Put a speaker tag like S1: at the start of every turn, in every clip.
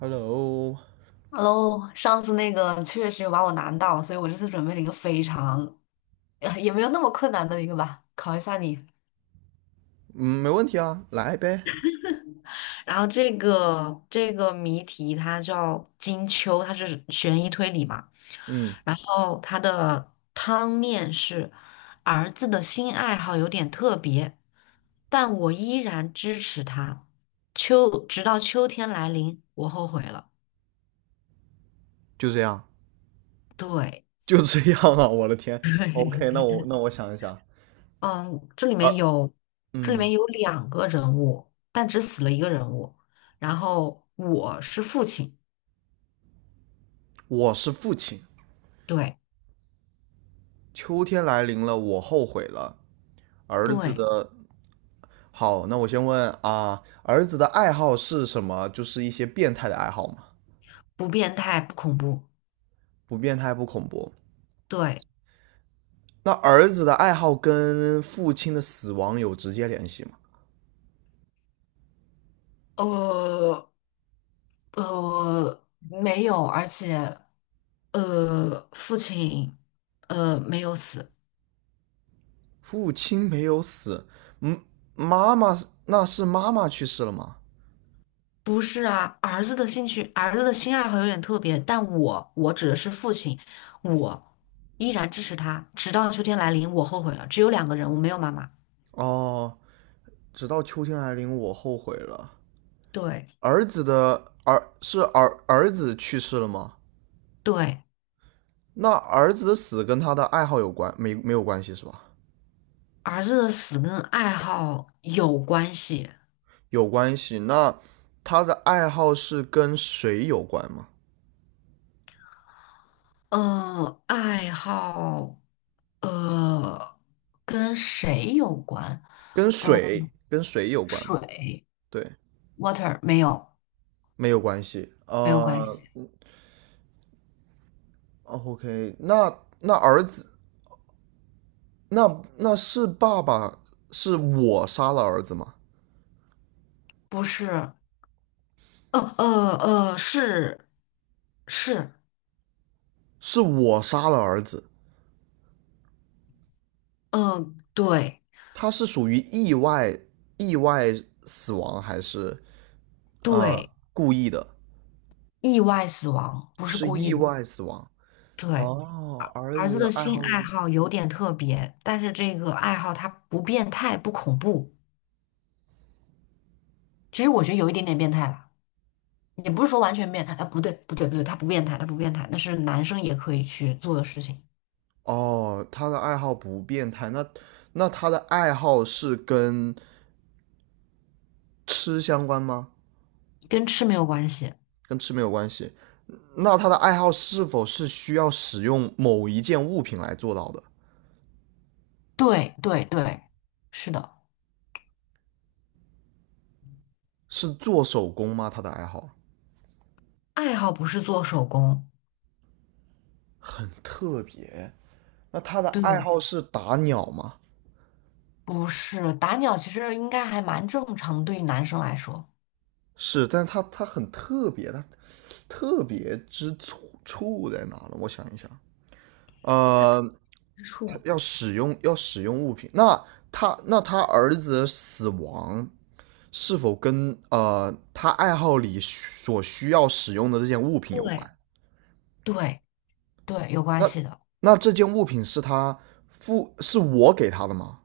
S1: Hello，
S2: Hello,上次那个确实有把我难到，所以我这次准备了一个非常，也没有那么困难的一个吧，考一下你。
S1: 嗯，没问题啊，来呗。
S2: 然后这个谜题它叫金秋，它是悬疑推理嘛。
S1: 嗯，
S2: 然后它的汤面是儿子的新爱好有点特别，但我依然支持他。秋，直到秋天来临，我后悔了。
S1: 就这样，
S2: 对。
S1: 就这样啊！我的天，OK,那 我想一想，
S2: 嗯，这里面
S1: 儿，
S2: 有这里
S1: 嗯，
S2: 面有两个人物，但只死了一个人物。然后我是父亲，
S1: 我是父亲，
S2: 对
S1: 秋天来临了，我后悔了。儿子
S2: 对，
S1: 的，好，那我先问啊，儿子的爱好是什么？就是一些变态的爱好吗？
S2: 不变态，不恐怖，
S1: 不变态，不恐怖。
S2: 对，
S1: 那儿子的爱好跟父亲的死亡有直接联系吗？
S2: 呃，没有，而且父亲没有死，
S1: 父亲没有死，嗯，妈妈是那是妈妈去世了吗？
S2: 不是啊，儿子的兴趣，儿子的新爱好有点特别，但我指的是父亲，我依然支持他，直到秋天来临，我后悔了，只有两个人，物，没有妈妈，
S1: 哦，直到秋天来临，我后悔了。
S2: 对。
S1: 儿子去世了吗？
S2: 对，
S1: 那儿子的死跟他的爱好有关没没有关系是吧？
S2: 儿子的死跟爱好有关系。
S1: 有关系。那他的爱好是跟水有关吗？
S2: 爱好，呃，跟谁有关？
S1: 跟
S2: 嗯、
S1: 水跟水有关吗？
S2: 水
S1: 对，
S2: ，water 没有，
S1: 没有关系。
S2: 没有关系。
S1: O k 那那儿子那那是爸爸是我杀了儿子吗？
S2: 不是，是是，
S1: 是我杀了儿子。
S2: 对
S1: 他是属于意外死亡还是
S2: 对，
S1: 故意的？
S2: 意外死亡，不是
S1: 是
S2: 故意
S1: 意
S2: 的。
S1: 外死亡。
S2: 对，
S1: 哦，儿
S2: 儿
S1: 子
S2: 子
S1: 的
S2: 的
S1: 爱
S2: 新
S1: 好
S2: 爱
S1: 是
S2: 好有点特别，但是这个爱好它不变态，不恐怖。其实我觉得有一点点变态了。也不是说完全变态，哎，不对，不对，不对，他不变态，他不变态，那是男生也可以去做的事情，
S1: 哦，他的爱好不变态，那他的爱好是跟吃相关吗？
S2: 跟吃没有关系。
S1: 跟吃没有关系。那他的爱好是否是需要使用某一件物品来做到的？
S2: 对，对，对，是的，
S1: 是做手工吗？他的爱好
S2: 爱好不是做手工，
S1: 特别。那他的爱
S2: 对，
S1: 好是打鸟吗？
S2: 不是打鸟，其实应该还蛮正常的，对于男生来说，
S1: 是，但是它很特别，它特别之处在哪呢？我想一想，
S2: 他
S1: 呃，
S2: 之
S1: 他
S2: 处，
S1: 要使用物品，那他儿子的死亡是否跟他爱好里所需要使用的这件物品有
S2: 对，
S1: 关？
S2: 对，对，有关
S1: 那
S2: 系的，
S1: 那这件物品是是我给他的吗？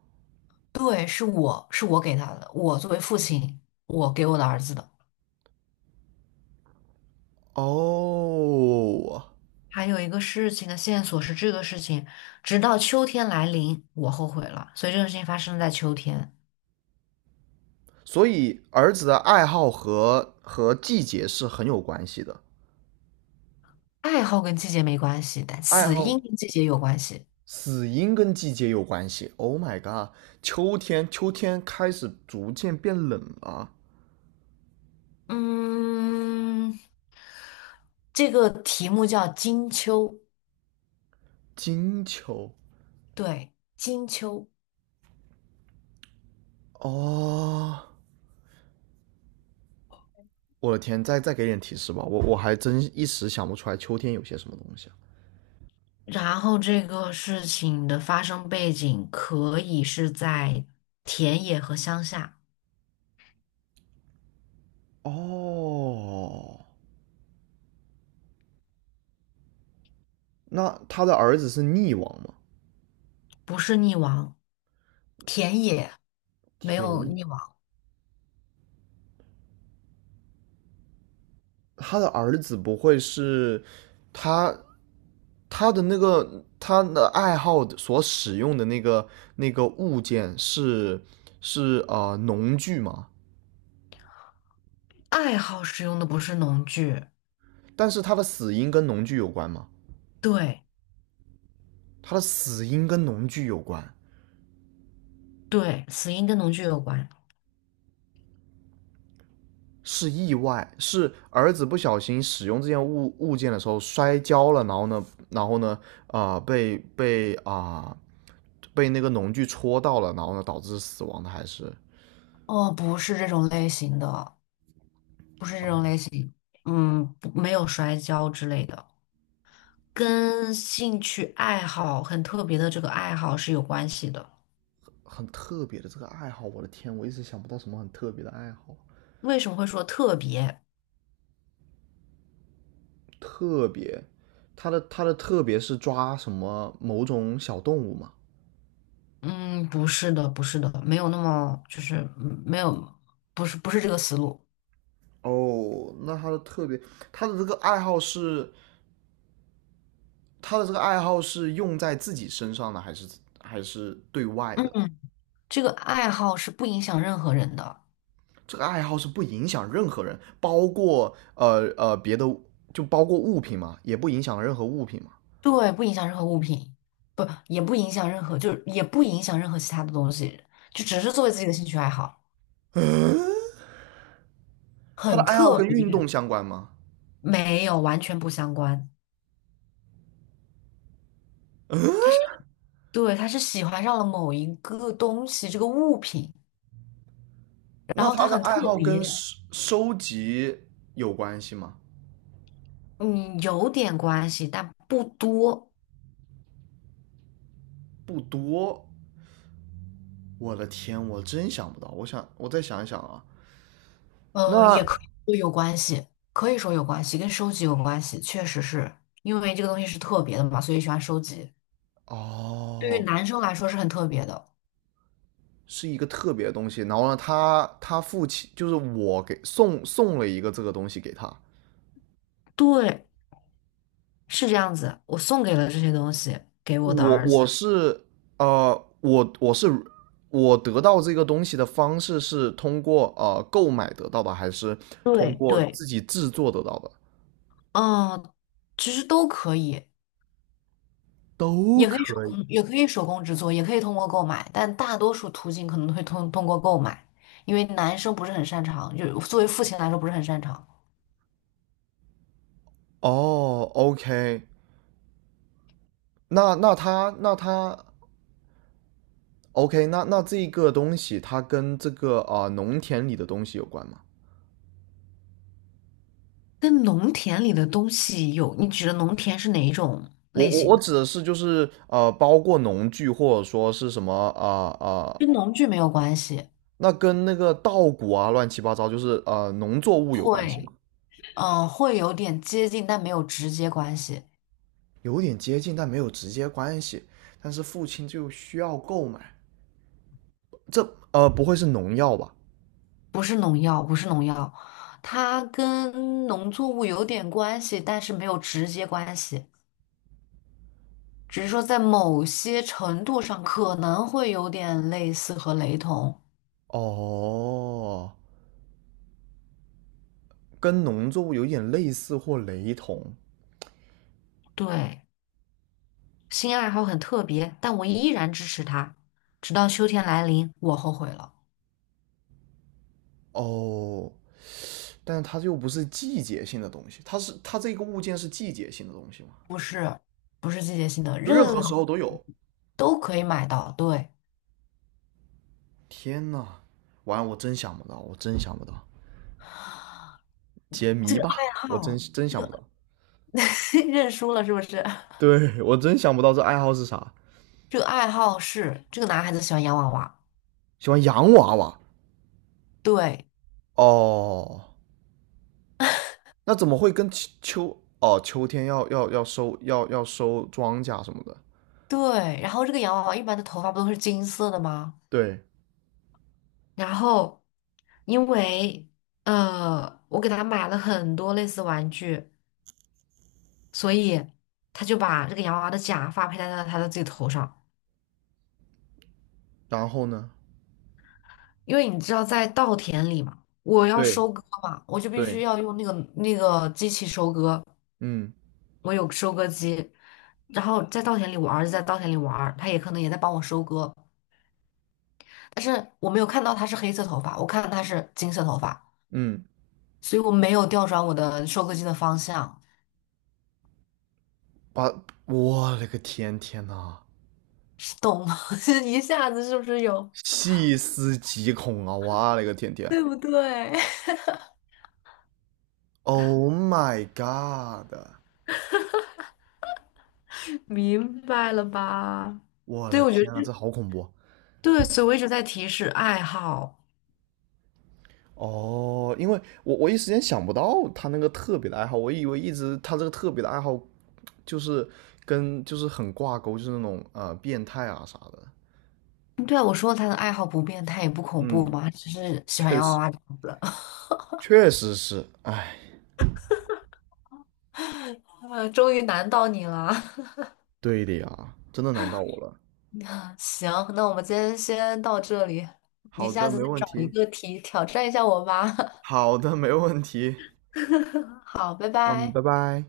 S2: 对，是我给他的，我作为父亲，我给我的儿子的。
S1: 哦，
S2: 还有一个事情的线索是这个事情，直到秋天来临，我后悔了。所以这个事情发生在秋天。
S1: 所以儿子的爱好和季节是很有关系的。
S2: 爱好跟季节没关系，但
S1: 爱
S2: 死因
S1: 好
S2: 跟季节有关系。
S1: 死因跟季节有关系。Oh my god,秋天，秋天开始逐渐变冷了。
S2: 嗯，这个题目叫金秋，
S1: 金秋，
S2: 对，金秋。
S1: 哦，我的天，再给点提示吧，我还真一时想不出来秋天有些什么东西啊
S2: 然后这个事情的发生背景可以是在田野和乡下，
S1: 哦，那他的儿子是溺亡吗？
S2: 不是溺亡，田野没有
S1: 田
S2: 溺亡。
S1: 他的儿子不会是他他的那个他的爱好所使用的那个物件是是农具吗？
S2: 爱好使用的不是农具，
S1: 但是他的死因跟农具有关吗？
S2: 对。
S1: 他的死因跟农具有关，
S2: 对，死因跟农具有关，
S1: 是意外，是儿子不小心使用这件物件的时候摔跤了，然后呢，然后呢，啊被那个农具戳到了，然后呢导致死亡的，还是
S2: 哦，不是这种类型的，不是这种类型。嗯，不没有摔跤之类的，跟兴趣爱好很特别的这个爱好是有关系的。
S1: 很特别的这个爱好，我的天，我一直想不到什么很特别的爱好。
S2: 为什么会说特别？
S1: 特别，他的特别是抓什么某种小动物嘛？
S2: 嗯，不是的，不是的，没有那么就是没有，不是这个思路。
S1: 哦，那他的特别，他的这个爱好是他的这个爱好是用在自己身上的，还是还是对外的？
S2: 嗯，这个爱好是不影响任何人的，
S1: 这个爱好是不影响任何人，包括别的，就包括物品嘛，也不影响任何物品嘛。
S2: 对，不影响任何物品，不，也不影响任何，就是也不影响任何其他的东西，就只是作为自己的兴趣爱好。
S1: 嗯，他的
S2: 很
S1: 爱好
S2: 特
S1: 跟运
S2: 别，
S1: 动相关吗？
S2: 没有，完全不相关。他是，对，他是喜欢上了某一个东西，这个物品，然
S1: 那
S2: 后
S1: 他
S2: 他
S1: 的
S2: 很
S1: 爱
S2: 特
S1: 好跟
S2: 别，
S1: 收集有关系吗？
S2: 嗯，有点关系，但不多，
S1: 不多。我的天，我真想不到。我想，我再想一想啊。那
S2: 也可以说有关系，可以说有关系，跟收集有关系，确实是因为这个东西是特别的嘛，所以喜欢收集。对于
S1: 哦，
S2: 男生来说是很特别的，
S1: 是一个特别的东西。然后呢，他父亲就是我给送了一个这个东西给他。
S2: 对，是这样子。我送给了这些东西给我的
S1: 我
S2: 儿子，
S1: 我是呃，我我是我得到这个东西的方式是通过购买得到的，还是通
S2: 对
S1: 过
S2: 对，
S1: 自己制作得到的？
S2: 嗯，其实都可以。
S1: 都
S2: 也可以手
S1: 可以。
S2: 工，也可以手工制作，也可以通过购买，但大多数途径可能会通过购买，因为男生不是很擅长，就是作为父亲来说不是很擅长。
S1: 哦，OK,那那它那它 OK,那那这个东西它跟这个农田里的东西有关吗？
S2: 跟农田里的东西有，你指的农田是哪一种
S1: 我
S2: 类
S1: 我
S2: 型
S1: 我
S2: 的？
S1: 指的是就是包括农具或者说是什么
S2: 跟农具没有关系，
S1: 那跟那个稻谷啊乱七八糟就是农作物有关系吗？
S2: 会，嗯、会有点接近，但没有直接关系，
S1: 有点接近，但没有直接关系。但是父亲就需要购买，这不会是农药吧？
S2: 不是农药，不是农药，它跟农作物有点关系，但是没有直接关系。只是说在某些程度上可能会有点类似和雷同。
S1: 哦，跟农作物有点类似或雷同
S2: 对，新爱好很特别，但我依然支持他。直到秋天来临，我后悔了。
S1: 哦。但是它又不是季节性的东西，它是它这个物件是季节性的东西嘛，
S2: 不是，不是季节性的，
S1: 就任何
S2: 任何
S1: 时候都有。
S2: 都可以买到。对，
S1: 天呐，完了，我真想不到，我真想不到，解
S2: 这
S1: 谜
S2: 个
S1: 吧，
S2: 爱
S1: 我真
S2: 好，
S1: 真
S2: 这
S1: 想不
S2: 个
S1: 到。
S2: 认输了是不是？
S1: 对我真想不到这爱好是啥，
S2: 这个爱好是这个男孩子喜欢洋娃娃，
S1: 喜欢洋娃娃
S2: 对
S1: 哦，那怎么会跟秋哦秋天要收庄稼什么的？
S2: 对。然后这个洋娃娃一般的头发不都是金色的吗？
S1: 对，
S2: 然后因为我给他买了很多类似玩具，所以他就把这个洋娃娃的假发佩戴在他的自己头上。
S1: 然后呢？
S2: 因为你知道，在稻田里嘛，我要
S1: 对
S2: 收割嘛，我就必须
S1: 对，
S2: 要用那个机器收割，
S1: 嗯
S2: 我有收割机。然后在稻田里，我儿子在稻田里玩儿他也可能也在帮我收割，但是我没有看到他是黑色头发，我看到他是金色头发，
S1: 嗯，
S2: 所以我没有调转我的收割机的方向。
S1: 把我勒个天，天呐！
S2: 懂吗？就是一下子是不是有
S1: 细思极恐啊！哇嘞个天 天
S2: 对不对？
S1: ，Oh my god!
S2: 明白了吧？
S1: 我的
S2: 对，我觉得
S1: 天啊，这
S2: 这
S1: 好恐怖啊
S2: 对，所以我一直在提示爱好。
S1: 哦！因为我一时间想不到他那个特别的爱好，我以为一直他这个特别的爱好就是跟就是很挂钩，就是那种变态啊啥的。
S2: 对啊，我说他的爱好不变他也不恐
S1: 嗯，
S2: 怖嘛，只是喜欢
S1: 确
S2: 洋娃
S1: 实，
S2: 娃这样子。
S1: 确实是，哎，
S2: 啊，终于难到你了。
S1: 对的呀，真的难到我了。
S2: 行，那我们今天先到这里，你
S1: 好
S2: 下
S1: 的，
S2: 次
S1: 没
S2: 再
S1: 问
S2: 找一
S1: 题。
S2: 个题挑战一下我吧。
S1: 好的，没问题。
S2: 好，拜
S1: 嗯，拜
S2: 拜。
S1: 拜。